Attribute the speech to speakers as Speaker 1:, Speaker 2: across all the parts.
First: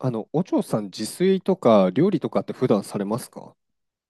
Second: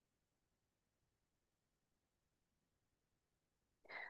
Speaker 1: お嬢さん、自炊とか料理とかって普段されますか？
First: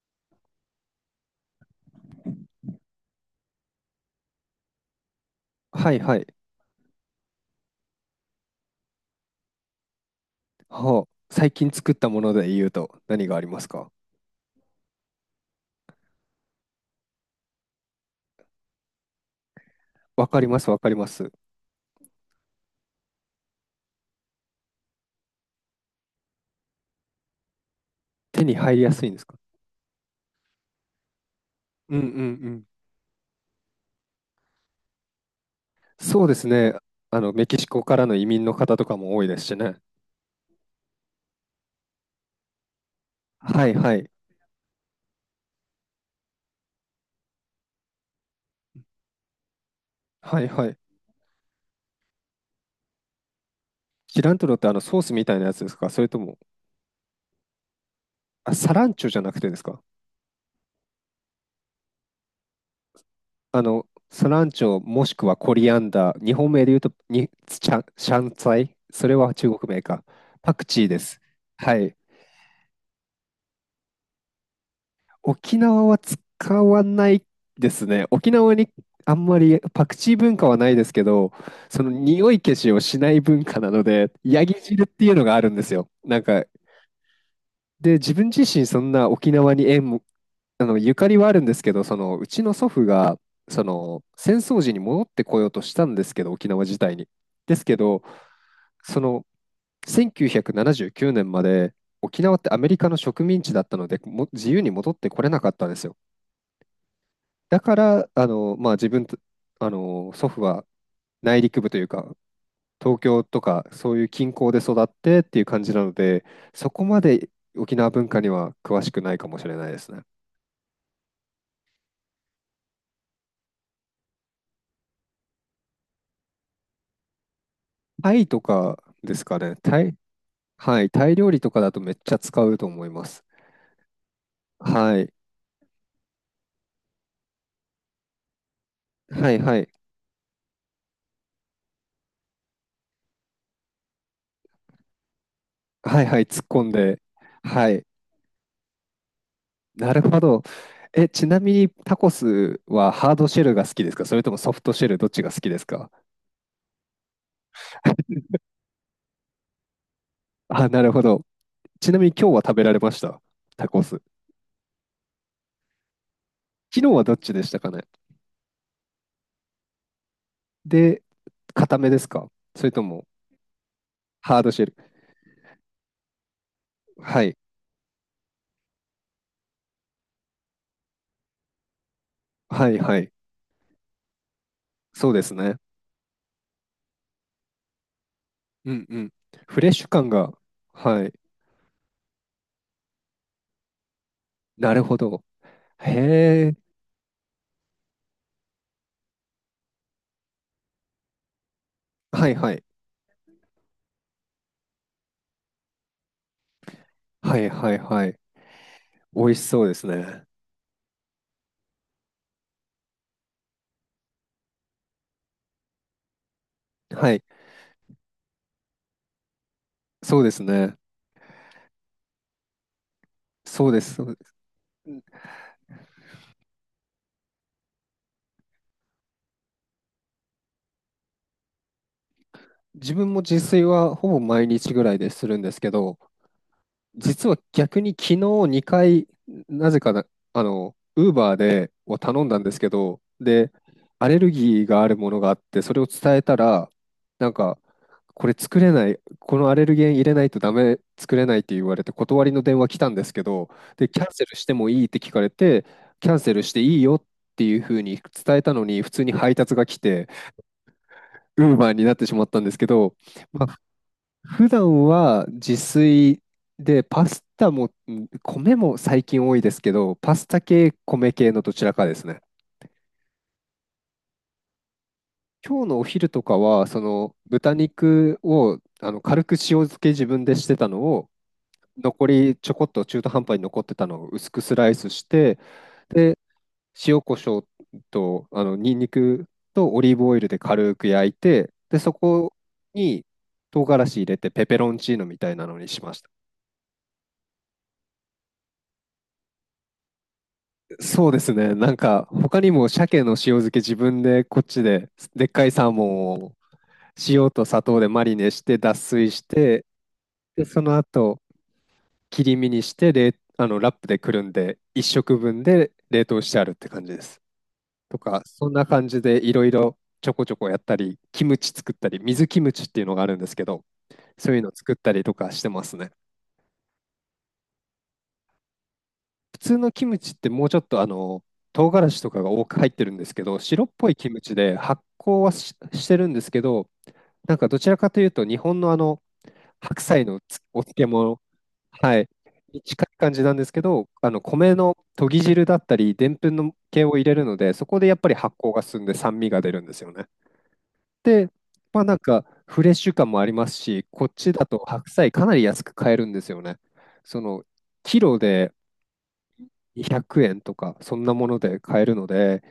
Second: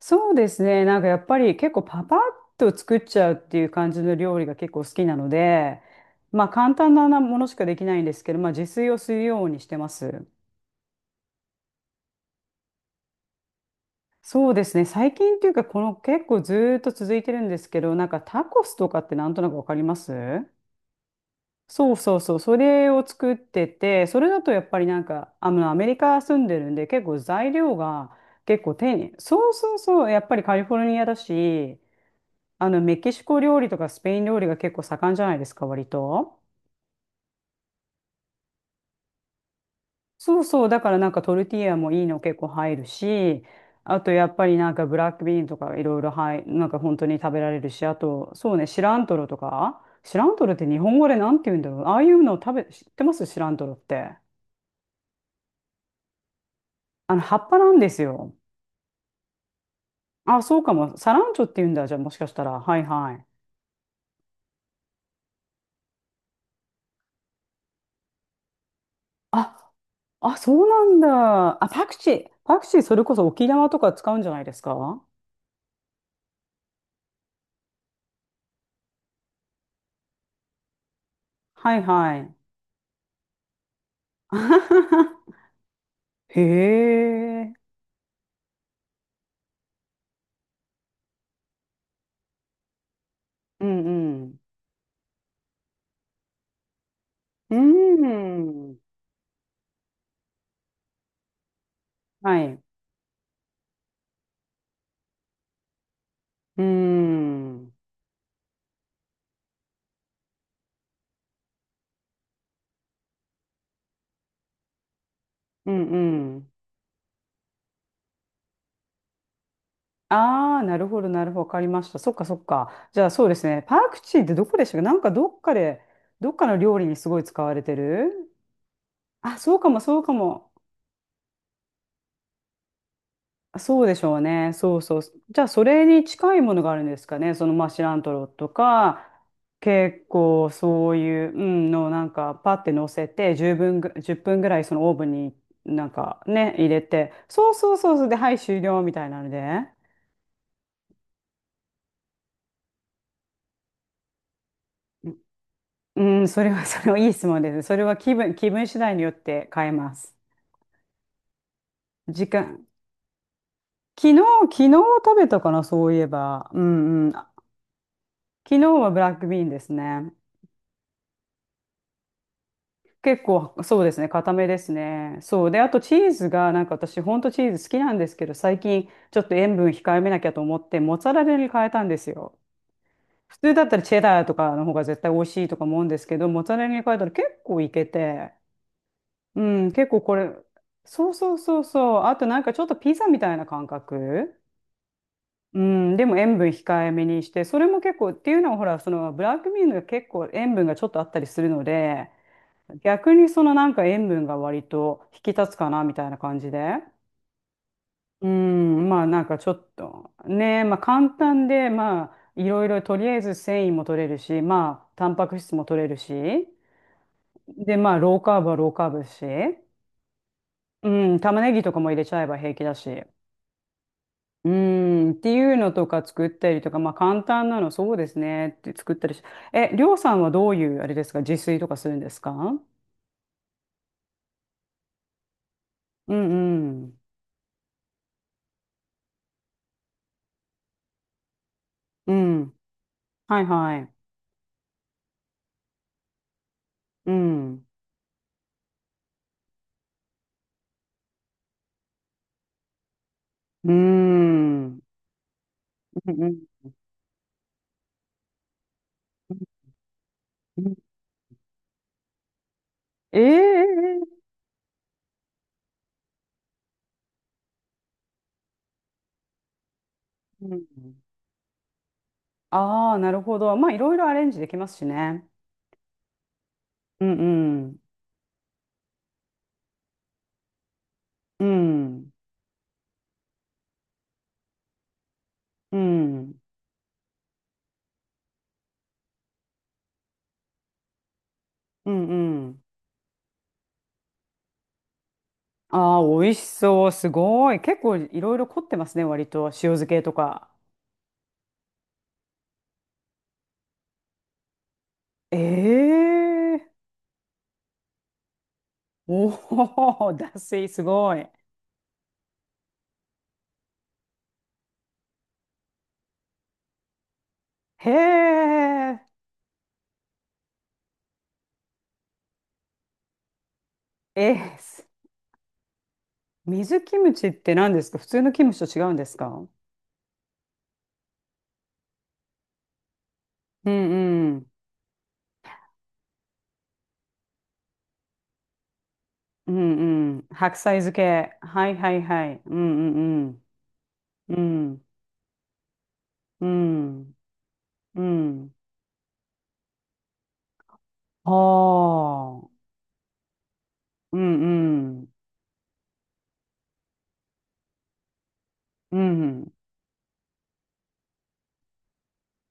Speaker 2: そうですね。なんかやっぱり結構パパッと作っちゃうっていう感じの料理が結構好きなので、
Speaker 1: はいはい。
Speaker 2: まあ簡単なものしかできないんですけど、まあ自炊をするようにしてます。
Speaker 1: はあ、最近作ったもので言うと何がありますか？
Speaker 2: そうですね。最近っていうか、この結構ずーっと続いてるんですけど、なんかタコスとかってなんとなくわかります？
Speaker 1: わかります、わかります。
Speaker 2: そうそうそう。それを作ってて、それだとやっぱりなんか、アメリカ住んでるんで、結構材料が
Speaker 1: 手に
Speaker 2: 結構
Speaker 1: 入りや
Speaker 2: 丁
Speaker 1: すい
Speaker 2: 寧。
Speaker 1: んですか？
Speaker 2: そうそうそう。やっぱりカリフォルニアだし、
Speaker 1: うんうんうん。
Speaker 2: メキシコ料理とかスペイン料理が結構盛んじゃないですか、割
Speaker 1: そうで
Speaker 2: と。
Speaker 1: すね。メキシコからの移民の方とかも多いですしね。
Speaker 2: そうそう、だからなんかトルティーヤもいいの結構入るし、
Speaker 1: はいは
Speaker 2: あ
Speaker 1: い。
Speaker 2: とやっぱりなんかブラックビーンとかいろいろなんか本当に食べられるし、あと、そうね、シラントロとか、シラン
Speaker 1: は
Speaker 2: ト
Speaker 1: い
Speaker 2: ロって
Speaker 1: はい。
Speaker 2: 日本語でなんて言うんだろう。ああいうのを知ってますシラントロって？
Speaker 1: シラントロってソースみたいなやつですか、それとも？
Speaker 2: 葉っぱなんですよ。
Speaker 1: あ、サランチョじゃなくてですか？
Speaker 2: あ、そうかも。サランチョって言うんだ、じゃあもしかしたら。はいはい。
Speaker 1: スランチョもしくはコリアンダー、日本名で言うとにシャン、シャンツァイ、それは中
Speaker 2: あ、
Speaker 1: 国名か。
Speaker 2: あ、
Speaker 1: パク
Speaker 2: そう
Speaker 1: チ
Speaker 2: な
Speaker 1: ーで
Speaker 2: ん
Speaker 1: す。
Speaker 2: だ。あ、
Speaker 1: は
Speaker 2: パク
Speaker 1: い。
Speaker 2: チー。パクチーそれこそ沖縄とか使うんじゃないですか？
Speaker 1: 沖縄は使わないですね。沖縄にあんまりパクチー文化はないですけど、
Speaker 2: は
Speaker 1: そ
Speaker 2: い
Speaker 1: の
Speaker 2: は
Speaker 1: 匂
Speaker 2: い。
Speaker 1: い消しをしない文化なので、ヤギ汁っていうのがあ るんですよ。
Speaker 2: へえ。
Speaker 1: で、自分自身そんな沖縄に縁もゆかりはあるんですけど、その、うちの祖父が、そ
Speaker 2: うん
Speaker 1: の、
Speaker 2: う
Speaker 1: 戦
Speaker 2: ん。
Speaker 1: 争時に戻ってこようとしたんですけど、沖縄自体に。
Speaker 2: う
Speaker 1: で
Speaker 2: ー
Speaker 1: すけど、
Speaker 2: ん。
Speaker 1: その、1979年まで、沖縄
Speaker 2: は
Speaker 1: って
Speaker 2: い。
Speaker 1: ア
Speaker 2: う
Speaker 1: メリカの植民地だったので、も自由に戻ってこれなかったんですよ。
Speaker 2: ーん。う
Speaker 1: だ
Speaker 2: ん
Speaker 1: から、まあ、自分と、祖父は内陸部というか、東京とか、そういう近郊で育ってっていう感
Speaker 2: う
Speaker 1: じなので、
Speaker 2: ん。
Speaker 1: そこまで沖縄文化には詳しくないかもしれないですね。
Speaker 2: ああ、なるほど、なるほど。わかりました。そっか、そっか。じゃあ、そうですね。パクチーってどこでしたっけ？なんかどっかで、どっかの料理にすごい使われて
Speaker 1: タイ
Speaker 2: る。
Speaker 1: とかですか
Speaker 2: あ、
Speaker 1: ね。
Speaker 2: そうか
Speaker 1: タ
Speaker 2: も、
Speaker 1: イ、
Speaker 2: そうかも。
Speaker 1: はい。タイ料理とかだとめっちゃ使うと思います。
Speaker 2: あそうでしょうね。そう
Speaker 1: は
Speaker 2: そう。
Speaker 1: い。
Speaker 2: じゃあ、それに近いものがあるんですかね。その、まあ、シラントロとか、
Speaker 1: はいはい。
Speaker 2: 結構そういう、うん、の、なんか、パって乗せて、10分ぐ、1分ぐらい、そのオーブンに、なん
Speaker 1: はいは
Speaker 2: か
Speaker 1: い。突っ
Speaker 2: ね、
Speaker 1: 込
Speaker 2: 入
Speaker 1: ん
Speaker 2: れ
Speaker 1: で。
Speaker 2: て、そう
Speaker 1: は
Speaker 2: そう
Speaker 1: い。
Speaker 2: そうそう、で、はい、終了みたいなので。
Speaker 1: なるほど。え、ちなみにタコスはハードシェルが好きですか、それともソフトシェルどっちが好きですか？
Speaker 2: うん、それはいい質問ですね。それは気分、気分次第によって変えます。
Speaker 1: あ、なるほど。ちなみに
Speaker 2: 時
Speaker 1: 今日は食べ
Speaker 2: 間。
Speaker 1: られました？タコス。
Speaker 2: 昨日、昨日食べたかな、そういえば。う
Speaker 1: 昨日は
Speaker 2: んう
Speaker 1: ど
Speaker 2: ん。
Speaker 1: っ
Speaker 2: 昨
Speaker 1: ちでしたかね？
Speaker 2: 日はブラックビーンですね。
Speaker 1: で、固めですか、それとも
Speaker 2: 結構、そうですね、固
Speaker 1: ハー
Speaker 2: め
Speaker 1: ド
Speaker 2: で
Speaker 1: シェ
Speaker 2: す
Speaker 1: ル。
Speaker 2: ね。そう。で、あとチーズが、なんか私、ほん
Speaker 1: は
Speaker 2: と
Speaker 1: い。
Speaker 2: チーズ好きなんですけど、最近、ちょっと塩分控えめなきゃと思って、モッツァレラに変えたんですよ。
Speaker 1: はいはい。
Speaker 2: 普通だったらチェダーとかの方が絶
Speaker 1: そ
Speaker 2: 対
Speaker 1: う
Speaker 2: 美
Speaker 1: で
Speaker 2: 味
Speaker 1: す
Speaker 2: しい
Speaker 1: ね。
Speaker 2: とか思うんですけど、モッツァレラに変えたら結構いけて、
Speaker 1: うんうん。
Speaker 2: う
Speaker 1: フレッ
Speaker 2: ん、
Speaker 1: シュ
Speaker 2: 結構
Speaker 1: 感
Speaker 2: こ
Speaker 1: が。
Speaker 2: れ、
Speaker 1: は
Speaker 2: そ
Speaker 1: い。
Speaker 2: うそうそうそう。あとなんかちょっとピザみたいな感覚。
Speaker 1: なるほど。
Speaker 2: うん、でも塩
Speaker 1: へ
Speaker 2: 分
Speaker 1: え。
Speaker 2: 控えめにして、それも結構、っていうのはほら、そのブラックミーノが結構塩分がちょっとあったりするので、
Speaker 1: はいはい。
Speaker 2: 逆にそのなんか塩分が割と引き立つかなみたいな感じで。
Speaker 1: はいはいはい。
Speaker 2: うん、まあ
Speaker 1: 美
Speaker 2: なん
Speaker 1: 味
Speaker 2: か
Speaker 1: し
Speaker 2: ちょ
Speaker 1: そう
Speaker 2: っ
Speaker 1: です
Speaker 2: と
Speaker 1: ね。
Speaker 2: ね、まあ簡単で、まあいろいろとりあえず繊維も取れるし、まあタンパク質も取れるし、
Speaker 1: はい。
Speaker 2: でまあローカーブはローカーブだし、
Speaker 1: そうですね。
Speaker 2: うん、玉ねぎとかも入れちゃえば平気だし、
Speaker 1: そうです。そうです。
Speaker 2: う
Speaker 1: うん、
Speaker 2: ん、っていうのとか作ったりとか、まあ簡単なのそうですねって作ったりし、え、りょうさんはどういうあれですか、自炊とかするんですか？
Speaker 1: 自分も自炊はほぼ毎日ぐらいでするんですけど、
Speaker 2: うんうん、
Speaker 1: 実は逆に昨日2回、なぜかな、ウーバーでを
Speaker 2: う
Speaker 1: 頼んだんで
Speaker 2: ん、
Speaker 1: すけど、
Speaker 2: はい
Speaker 1: で、
Speaker 2: はい、
Speaker 1: アレルギーがあるものがあって、それを伝えたら、
Speaker 2: う
Speaker 1: なんか、
Speaker 2: ん。
Speaker 1: これ作れない、このアレルゲン入れないとダメ、作れないって言われて断りの電話来たんですけど、
Speaker 2: うーん。
Speaker 1: で、キャンセルして
Speaker 2: う
Speaker 1: もい
Speaker 2: ん
Speaker 1: いって聞かれて、キ
Speaker 2: う
Speaker 1: ャンセ
Speaker 2: ん
Speaker 1: ルしていいよっていうふうに伝えたのに、普通に
Speaker 2: う
Speaker 1: 配
Speaker 2: ん。
Speaker 1: 達が来て、ウーバーになってしまったんですけど、まあ、
Speaker 2: ええ。
Speaker 1: 普段は自炊で、パスタも、ん米も最近多いですけど、パスタ
Speaker 2: うん。
Speaker 1: 系、米系のどちらかですね。
Speaker 2: ああ、なるほど。まあ、いろいろアレンジできますしね。
Speaker 1: 今日のお昼とかは、そ
Speaker 2: う
Speaker 1: の
Speaker 2: ん
Speaker 1: 豚
Speaker 2: うん。
Speaker 1: 肉を軽く塩漬け自分でしてたのを、
Speaker 2: う
Speaker 1: 残
Speaker 2: ん。
Speaker 1: りちょこっと中途半端に残ってたのを薄くスライスして、
Speaker 2: う
Speaker 1: で、
Speaker 2: ん。
Speaker 1: 塩コショウと、ニンニクとオリーブオイルで軽く焼いて、で、
Speaker 2: う
Speaker 1: そ
Speaker 2: ん
Speaker 1: こ
Speaker 2: うん。
Speaker 1: に唐辛子入れてペペロンチーノみたいなのにしま
Speaker 2: あ
Speaker 1: し
Speaker 2: あ、
Speaker 1: た。
Speaker 2: 美味しそう。すごい。結構いろいろ凝ってますね、割と。塩漬けとか。
Speaker 1: そうですね。なんか、他にも鮭の塩漬け自分でこっちで、でっかいサーモ
Speaker 2: え
Speaker 1: ンを
Speaker 2: え。
Speaker 1: 塩と砂糖でマリネして脱水し
Speaker 2: お
Speaker 1: て、
Speaker 2: お、脱
Speaker 1: で、そ
Speaker 2: 水
Speaker 1: の
Speaker 2: すご
Speaker 1: 後、
Speaker 2: い。
Speaker 1: 切り身にして、ラップでくるんで、一食分で冷凍してあるって感じです。
Speaker 2: へ
Speaker 1: とか、そんな感じ
Speaker 2: え。
Speaker 1: でいろいろちょこちょこやったり、キムチ作ったり、水キムチっていうのがあるんですけど、そ
Speaker 2: え
Speaker 1: ういうの
Speaker 2: ー、
Speaker 1: 作っ
Speaker 2: す
Speaker 1: たりとかしてますね。
Speaker 2: 水キムチって何ですか？普通のキムチと違うんです
Speaker 1: 普
Speaker 2: か？
Speaker 1: 通のキムチってもうちょっと唐辛子とかが多く入ってるんですけど、白っ
Speaker 2: う
Speaker 1: ぽいキム
Speaker 2: ん
Speaker 1: チ
Speaker 2: うん。
Speaker 1: で発酵はし、してるんですけど、なんかどちらかというと日本の
Speaker 2: う
Speaker 1: 白菜
Speaker 2: んう
Speaker 1: の
Speaker 2: ん。
Speaker 1: つ
Speaker 2: 白
Speaker 1: お
Speaker 2: 菜
Speaker 1: 漬
Speaker 2: 漬
Speaker 1: 物、
Speaker 2: け。はいは
Speaker 1: は
Speaker 2: い
Speaker 1: い、
Speaker 2: はい。うん
Speaker 1: に近い感じ
Speaker 2: う
Speaker 1: なんで
Speaker 2: ん
Speaker 1: すけど、あの
Speaker 2: う
Speaker 1: 米の
Speaker 2: ん。
Speaker 1: 研ぎ汁だったり、でんぷん
Speaker 2: う
Speaker 1: の系を入れ
Speaker 2: ん。
Speaker 1: るので、そこでやっ
Speaker 2: う
Speaker 1: ぱり発酵
Speaker 2: ん。
Speaker 1: が進んで酸味が出るんですよね。で、
Speaker 2: あ
Speaker 1: まあなんかフ
Speaker 2: あ。
Speaker 1: レッシュ感もありますし、こっ
Speaker 2: う
Speaker 1: ち
Speaker 2: ん
Speaker 1: だと白
Speaker 2: うん。
Speaker 1: 菜かなり安く買えるんですよね。そのキロで
Speaker 2: うん。
Speaker 1: 200円とか、そんなもので買えるので、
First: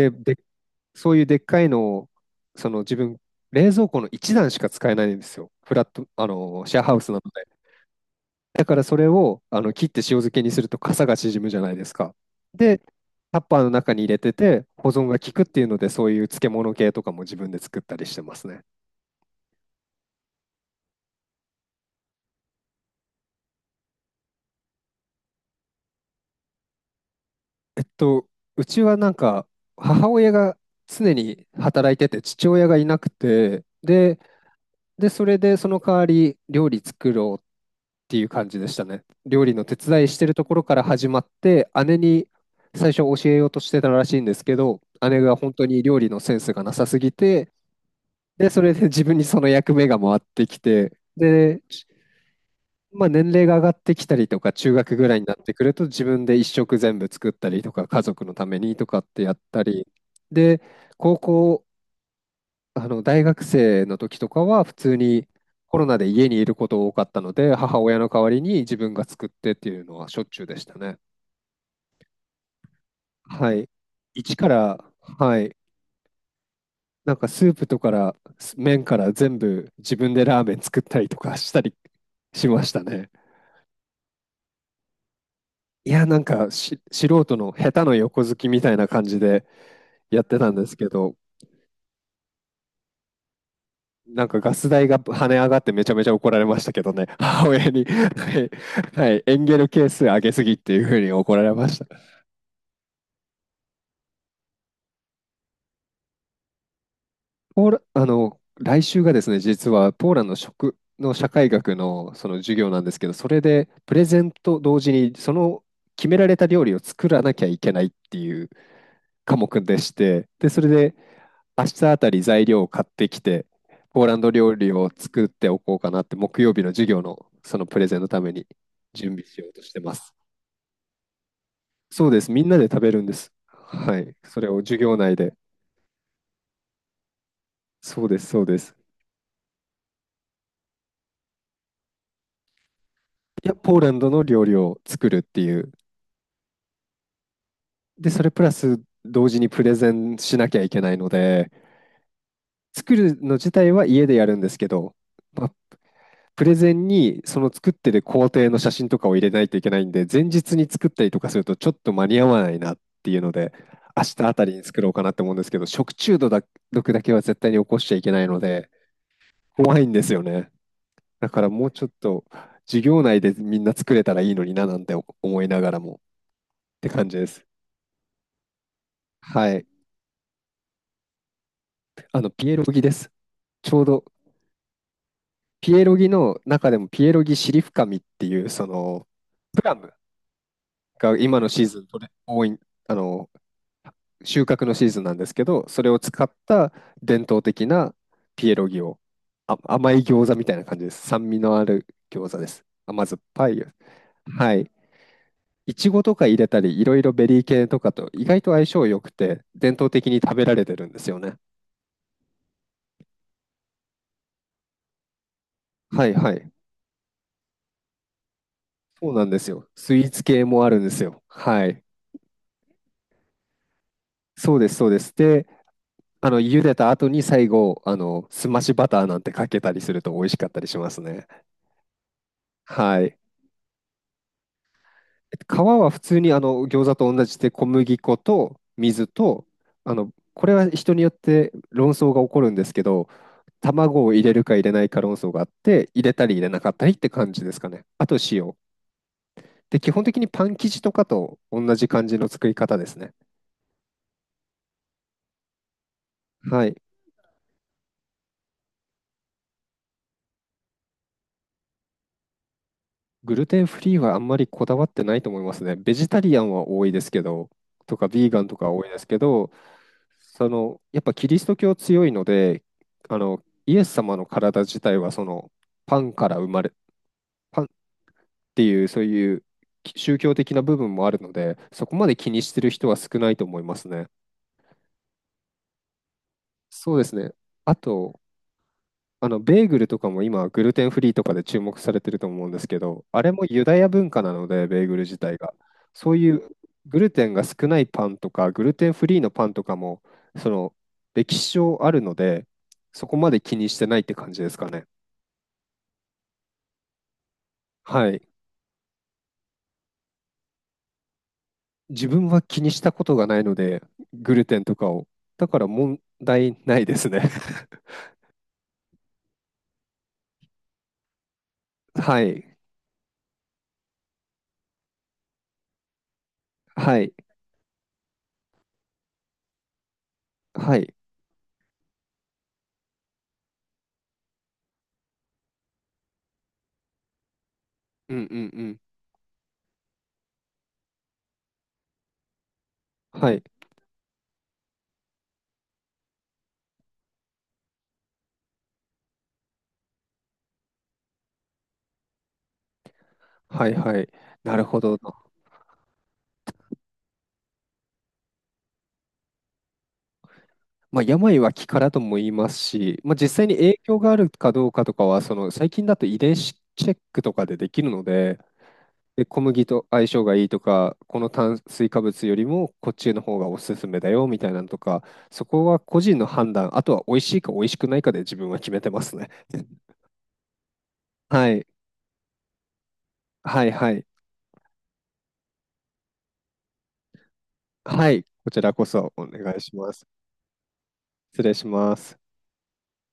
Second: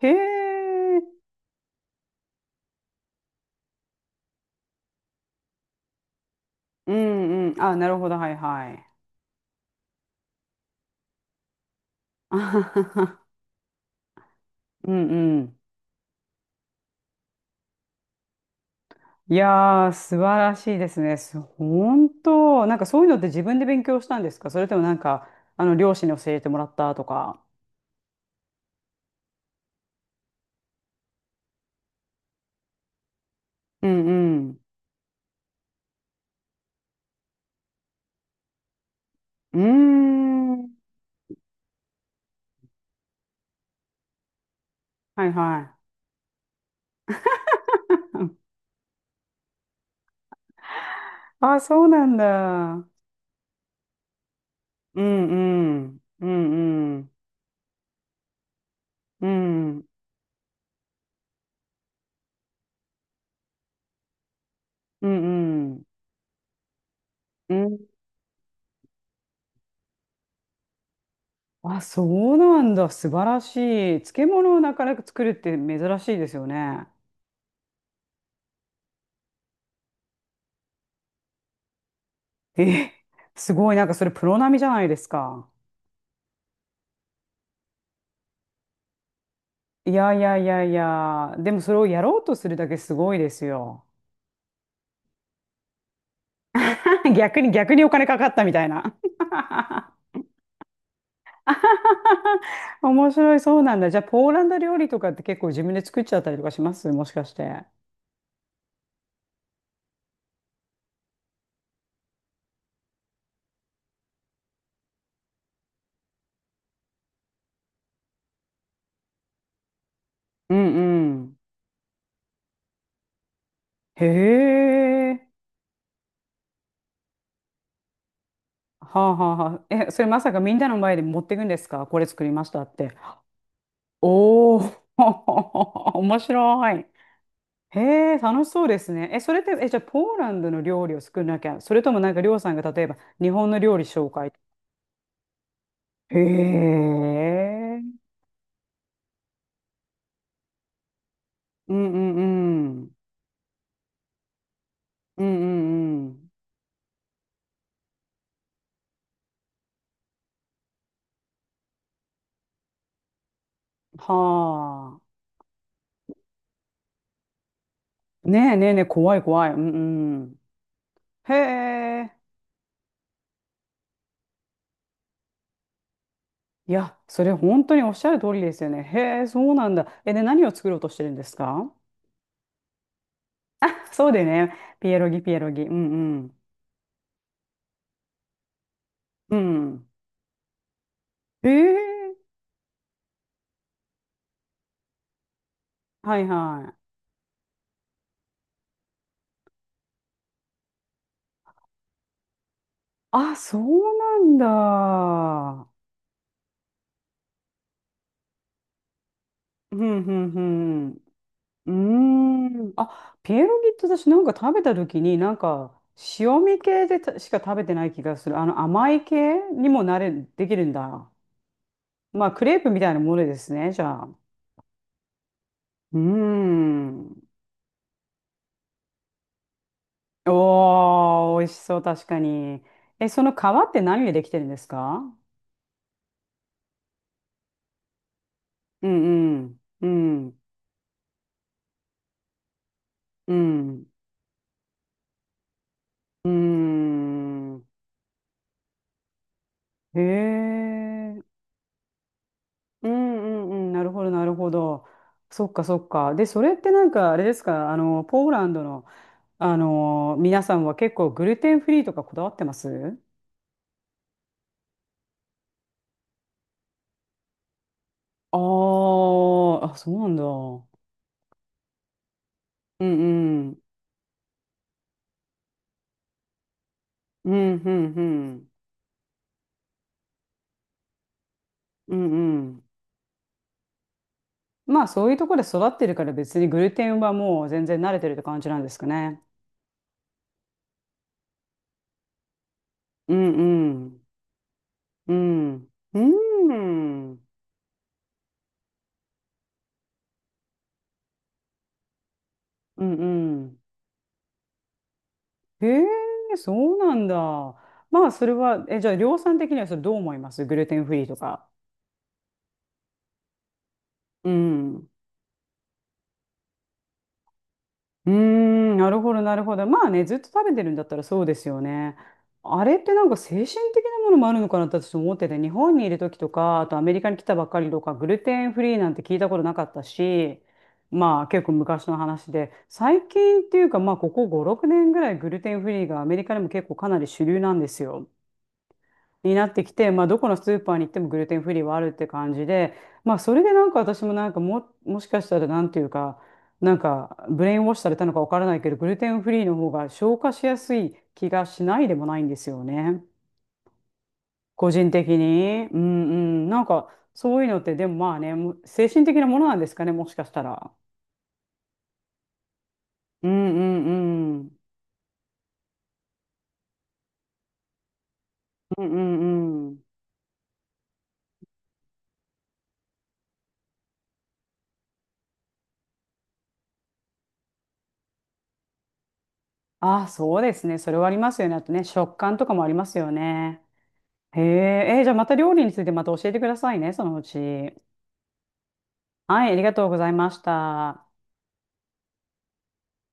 Speaker 2: へ
Speaker 1: で、
Speaker 2: え。
Speaker 1: そういうでっかいのを、その自分、冷蔵庫の一段しか使えないんですよ。フラット、シェア
Speaker 2: う
Speaker 1: ハウスなの
Speaker 2: ん
Speaker 1: で。
Speaker 2: うん。あ、なるほど。はい
Speaker 1: だ
Speaker 2: は
Speaker 1: から
Speaker 2: い。
Speaker 1: それをあの切って塩漬けにすると傘が縮むじゃないですか。
Speaker 2: あは
Speaker 1: で、
Speaker 2: はは
Speaker 1: タッパーの中に入れてて、保
Speaker 2: う
Speaker 1: 存
Speaker 2: ん
Speaker 1: が効
Speaker 2: う
Speaker 1: くっ
Speaker 2: ん。
Speaker 1: ていうので、そういう漬物系とかも自分で作ったりしてますね。
Speaker 2: いやー、素晴らしいですね。本当、なんかそういうのって自分で勉強したんですか？それともなんか、両親に教えてもらったとか。
Speaker 1: えっと、うちはなんか母親が常に働いてて父親がいなくて
Speaker 2: うん
Speaker 1: で、
Speaker 2: うん。
Speaker 1: でそれでその代わり料理作ろうっていう感じでしたね。料理
Speaker 2: うー
Speaker 1: の手伝いしてるところか
Speaker 2: ん。
Speaker 1: ら始まって姉に最初教えようとしてたらしいんですけど、姉
Speaker 2: はい
Speaker 1: が本
Speaker 2: は
Speaker 1: 当
Speaker 2: い。
Speaker 1: に料理のセンスがなさすぎて、でそれで自分にその役目が回ってきて、
Speaker 2: あ、
Speaker 1: で
Speaker 2: そうなんだ。
Speaker 1: まあ、年齢が上がってきたりとか、中学
Speaker 2: う
Speaker 1: ぐらいに
Speaker 2: ん
Speaker 1: なってくる
Speaker 2: う
Speaker 1: と、
Speaker 2: ん。
Speaker 1: 自分
Speaker 2: う
Speaker 1: で一食
Speaker 2: んう
Speaker 1: 全部
Speaker 2: ん。
Speaker 1: 作ったりとか、家族のためにとかって
Speaker 2: う
Speaker 1: やったり、
Speaker 2: ん。
Speaker 1: で、高校、大学生の時とかは、普通
Speaker 2: う
Speaker 1: に
Speaker 2: んう
Speaker 1: コ
Speaker 2: ん。
Speaker 1: ロナで家にいること多かったので、
Speaker 2: うん。
Speaker 1: 母親の代わりに自分が作ってっていうのはしょっちゅうでしたね。
Speaker 2: あ、そうなんだ。素晴ら
Speaker 1: は
Speaker 2: し
Speaker 1: い。
Speaker 2: い。漬
Speaker 1: 一か
Speaker 2: 物をな
Speaker 1: ら、
Speaker 2: かなか作るっ
Speaker 1: はい。
Speaker 2: て珍しいですよね。
Speaker 1: スープとか麺から全部自分でラーメン作ったりとかしたりしました
Speaker 2: え、
Speaker 1: ね。
Speaker 2: すごい。なんかそれプロ並みじゃないですか？
Speaker 1: いや、なんか素人の下手の横好きみたいな感じで
Speaker 2: いやい
Speaker 1: やっ
Speaker 2: や
Speaker 1: て
Speaker 2: い
Speaker 1: たん
Speaker 2: や
Speaker 1: で
Speaker 2: い
Speaker 1: すけど、
Speaker 2: や。でもそれをやろうとするだけすごいですよ。
Speaker 1: なんかガス代が跳ね上がってめちゃめちゃ怒られましたけどね、母親
Speaker 2: 逆
Speaker 1: に、
Speaker 2: にお金かかっ
Speaker 1: は
Speaker 2: た
Speaker 1: い、
Speaker 2: みたいな。
Speaker 1: は い、エンゲル係数上げすぎっていうふうに怒られました。
Speaker 2: 面白い。そうなんだ。じゃあポーランド料理とかって結構自分で作っちゃったりとかします？もしかして。
Speaker 1: ポーラ、あの、来週がですね、実はポーランド食の社会学のその授業なんですけど、それでプレゼンと同時にその決められた料理を作らなきゃいけないっていう科目でして、で、
Speaker 2: うん
Speaker 1: それで
Speaker 2: うん。
Speaker 1: 明日あたり材料を買ってきて、ポ
Speaker 2: へ
Speaker 1: ーランド料理を作
Speaker 2: え。
Speaker 1: っておこうかなって、木曜日の授業のそのプレゼンのために
Speaker 2: は
Speaker 1: 準
Speaker 2: あ
Speaker 1: 備
Speaker 2: はあ
Speaker 1: しよ
Speaker 2: は
Speaker 1: うとして
Speaker 2: あ。え、
Speaker 1: ま
Speaker 2: それ
Speaker 1: す。
Speaker 2: まさかみんなの前で持っていくんですか？これ
Speaker 1: そうで
Speaker 2: 作
Speaker 1: す。
Speaker 2: り
Speaker 1: み
Speaker 2: ま
Speaker 1: ん
Speaker 2: し
Speaker 1: な
Speaker 2: た
Speaker 1: で
Speaker 2: っ
Speaker 1: 食べ
Speaker 2: て。
Speaker 1: るんです。はい。それ
Speaker 2: お
Speaker 1: を
Speaker 2: お、
Speaker 1: 授業内で。
Speaker 2: 面白い。へ
Speaker 1: そうで
Speaker 2: え、
Speaker 1: す、そ
Speaker 2: 楽
Speaker 1: う
Speaker 2: し
Speaker 1: で
Speaker 2: そう
Speaker 1: す。
Speaker 2: ですね。え、それって、え、じゃあポーランドの料理を作んなきゃ、それともなんかりょうさんが例えば日
Speaker 1: い
Speaker 2: 本
Speaker 1: や、
Speaker 2: の
Speaker 1: ポ
Speaker 2: 料
Speaker 1: ー
Speaker 2: 理
Speaker 1: ラン
Speaker 2: 紹
Speaker 1: ドの
Speaker 2: 介。
Speaker 1: 料理を作るっていう。
Speaker 2: へえ。
Speaker 1: で、それプラス同時にプレゼンしなきゃいけないので、
Speaker 2: うんうんう
Speaker 1: 作
Speaker 2: ん。
Speaker 1: るの自体は家でやるんですけど、
Speaker 2: うんう
Speaker 1: まあ
Speaker 2: んうん。
Speaker 1: プレゼンにその作ってる工程の写真とかを入れないといけないんで、前日に作ったりとかするとちょっと間に合わないなっていうので、明日あたりに作ろう
Speaker 2: は
Speaker 1: かなって思うんですけど、食中毒だけは絶対に起こしちゃいけない
Speaker 2: あ。
Speaker 1: の
Speaker 2: ねえね
Speaker 1: で、
Speaker 2: えねえ、怖い怖い。う
Speaker 1: 怖いんです
Speaker 2: ん
Speaker 1: よ
Speaker 2: うん。
Speaker 1: ね。だ
Speaker 2: へ
Speaker 1: からもうちょっ
Speaker 2: え。
Speaker 1: と授業内でみんな作れたらいいのにななんて思いながらも
Speaker 2: い
Speaker 1: って
Speaker 2: や、
Speaker 1: 感じ
Speaker 2: そ
Speaker 1: で
Speaker 2: れ
Speaker 1: す。
Speaker 2: 本当におっしゃる通りですよね。へえ、そ
Speaker 1: は
Speaker 2: う
Speaker 1: い。
Speaker 2: なんだ。え、で、何を作ろうとしてるんですか？
Speaker 1: ピエロギです。ちょうど
Speaker 2: そうでね、ピエロギ、ピエロギ。
Speaker 1: ピ
Speaker 2: う
Speaker 1: エロギ
Speaker 2: ん
Speaker 1: の中でもピエロギシリフカミっていう、その、
Speaker 2: うん。
Speaker 1: プ
Speaker 2: う
Speaker 1: ラ
Speaker 2: ん。
Speaker 1: ムが今の
Speaker 2: え
Speaker 1: シーズンとれ
Speaker 2: え、
Speaker 1: 多い、あの、収穫のシーズンなんですけど、それを使
Speaker 2: はい
Speaker 1: った
Speaker 2: はい。
Speaker 1: 伝統的なピエロギを、あ、甘い餃子みたいな感じです。酸味のある餃子です。甘酸っ
Speaker 2: あ、
Speaker 1: ぱ
Speaker 2: そ
Speaker 1: い。
Speaker 2: うなん
Speaker 1: はい。
Speaker 2: だ。
Speaker 1: いちごとか入れたり、いろいろベリー系とかと意外と相性良くて、伝
Speaker 2: う
Speaker 1: 統
Speaker 2: ん、
Speaker 1: 的
Speaker 2: う
Speaker 1: に食べられてるん
Speaker 2: ん、
Speaker 1: ですよね。
Speaker 2: うん。うーん。あ、ピエロギって私なんか食べた時に、なんか、
Speaker 1: はいは
Speaker 2: 塩
Speaker 1: い。
Speaker 2: 味系でたしか食べてない気がする。甘い
Speaker 1: そうなん
Speaker 2: 系
Speaker 1: ですよ。
Speaker 2: にも
Speaker 1: スイーツ系
Speaker 2: でき
Speaker 1: も
Speaker 2: る
Speaker 1: あ
Speaker 2: ん
Speaker 1: るんです
Speaker 2: だ。
Speaker 1: よ。はい。
Speaker 2: まあ、クレープみたいなものですね、じゃあ。う
Speaker 1: そうです、そうです。で、
Speaker 2: ー
Speaker 1: 茹でた後
Speaker 2: ん。
Speaker 1: に最後、すましバターなんてかけたりすると美味しかったりしますね。
Speaker 2: おー、美味しそう、確かに。
Speaker 1: は
Speaker 2: え、
Speaker 1: い。
Speaker 2: その皮って何でできてるんですか？
Speaker 1: えっと皮は普通にあの餃子と同じで小麦粉と
Speaker 2: うん
Speaker 1: 水
Speaker 2: う
Speaker 1: と、
Speaker 2: ん、う
Speaker 1: あの
Speaker 2: ん、
Speaker 1: これは人によって論争が起こるんですけど、
Speaker 2: うん、
Speaker 1: 卵を入れるか入れないか論争があって入れた
Speaker 2: う
Speaker 1: り入れなかったりって感じです
Speaker 2: ん。
Speaker 1: かね。あと塩で、基
Speaker 2: へ
Speaker 1: 本的にパン生地とか
Speaker 2: え、
Speaker 1: と同じ感じの作り方で
Speaker 2: う
Speaker 1: すね。
Speaker 2: んうんうん、なるほど、なるほど。そっか、そっか。で、それっ
Speaker 1: は
Speaker 2: て
Speaker 1: い。
Speaker 2: なんか、あれですか、ポーランドの、皆さんは結構グルテンフリーとかこだわってます？
Speaker 1: グルテンフリーはあんまりこだわってないと思いますね。ベジタリアンは多いですけど、とかビー
Speaker 2: あ
Speaker 1: ガンとかは多いですけど、
Speaker 2: ーあ、そうなんだ。う
Speaker 1: そ
Speaker 2: ん
Speaker 1: の、やっぱキリスト教強いので、
Speaker 2: うん。
Speaker 1: イエス様の体自体はその、パンから生まれ、
Speaker 2: うん
Speaker 1: パンっ
Speaker 2: うんうん。
Speaker 1: ていう、そういう宗教的な部分もあるので、そこ
Speaker 2: う
Speaker 1: ま
Speaker 2: ん
Speaker 1: で気
Speaker 2: う
Speaker 1: にして
Speaker 2: ん。
Speaker 1: る人は少ないと思いますね。
Speaker 2: まあそういうところで育ってるから別にグルテ
Speaker 1: そう
Speaker 2: ン
Speaker 1: で
Speaker 2: は
Speaker 1: すね。
Speaker 2: もう全
Speaker 1: あ
Speaker 2: 然慣れてるっ
Speaker 1: と、
Speaker 2: て感じなんですかね。
Speaker 1: ベーグルとかも今、グルテンフリーとかで注目されてると思うんですけど、
Speaker 2: う
Speaker 1: あれ
Speaker 2: ん
Speaker 1: もユ
Speaker 2: う
Speaker 1: ダヤ
Speaker 2: ん。
Speaker 1: 文化なので、ベーグル
Speaker 2: う
Speaker 1: 自体が。
Speaker 2: ん。う
Speaker 1: そういう
Speaker 2: んう
Speaker 1: グルテ
Speaker 2: ん。
Speaker 1: ンが少ないパンとか、グルテンフリーのパンとかも、その、歴史上あるので、
Speaker 2: う
Speaker 1: そこまで気
Speaker 2: ん。
Speaker 1: にしてないって感じですかね。
Speaker 2: へえ、そうなんだ。ま
Speaker 1: は
Speaker 2: あ
Speaker 1: い。
Speaker 2: それは、え、じゃあ量産的にはそれどう思います？グルテンフリーとか。
Speaker 1: 自分は気にしたことがないので、
Speaker 2: う
Speaker 1: グルテンとか
Speaker 2: ん。
Speaker 1: を。だから問題ないですね。
Speaker 2: うーん、なるほど、なるほど。まあね、ずっと食べてるんだったらそうですよね。
Speaker 1: はい。
Speaker 2: あれってなんか精神的なものもあるのかなって私思ってて、日本にいる時とか、あとアメ
Speaker 1: は
Speaker 2: リカ
Speaker 1: い。
Speaker 2: に来たばっかりとか、グルテンフリーなんて聞いたことなかったし、
Speaker 1: はい。
Speaker 2: まあ結構昔の話で、最近っていうかまあここ5、6年ぐらいグルテンフリーがアメリカでも結構かなり主流なんですよ。
Speaker 1: うんうんうん。
Speaker 2: になってきて、まあ、どこのスーパーに行ってもグルテンフリーはあるって感じで、まあ、
Speaker 1: は
Speaker 2: そ
Speaker 1: い。
Speaker 2: れでなんか私もなんかも、もしかしたらなんていうか、なんかブレインウォッシュされたのかわからないけど、グルテンフリーの方が消化しやすい気がしないでもないんですよね。
Speaker 1: はいはい。なる
Speaker 2: 個
Speaker 1: ほ
Speaker 2: 人
Speaker 1: ど。
Speaker 2: 的に。うんうん。なんかそういうのってでもまあね、もう精神的なものなんですかね、もしかしたら。
Speaker 1: まあ、病は気からとも言いますし、まあ、
Speaker 2: う
Speaker 1: 実際に
Speaker 2: んう
Speaker 1: 影響がある
Speaker 2: んう
Speaker 1: か
Speaker 2: ん。
Speaker 1: どうかとかは、その最近だと遺伝子チェックとかでできるので、
Speaker 2: うんう
Speaker 1: で、小麦
Speaker 2: んう
Speaker 1: と
Speaker 2: ん。
Speaker 1: 相性がいいとか、この炭水化物よりもこっちの方がおすすめだよみたいなのとか、そこは個人の判断、あとは美味しいか美味しくないかで自分は決めてますね。
Speaker 2: ああ、そうですね。それはありますよ
Speaker 1: は
Speaker 2: ね。あ
Speaker 1: い、
Speaker 2: とね、食感とかもありますよね。
Speaker 1: はい、はい、
Speaker 2: へえ、えーじゃあまた料理についてまた教えてくださいね、そのうち。は
Speaker 1: はい、こちらこそお
Speaker 2: い、あ
Speaker 1: 願い
Speaker 2: りが
Speaker 1: し
Speaker 2: とう
Speaker 1: ま
Speaker 2: ご
Speaker 1: す。
Speaker 2: ざいました。
Speaker 1: 失礼します。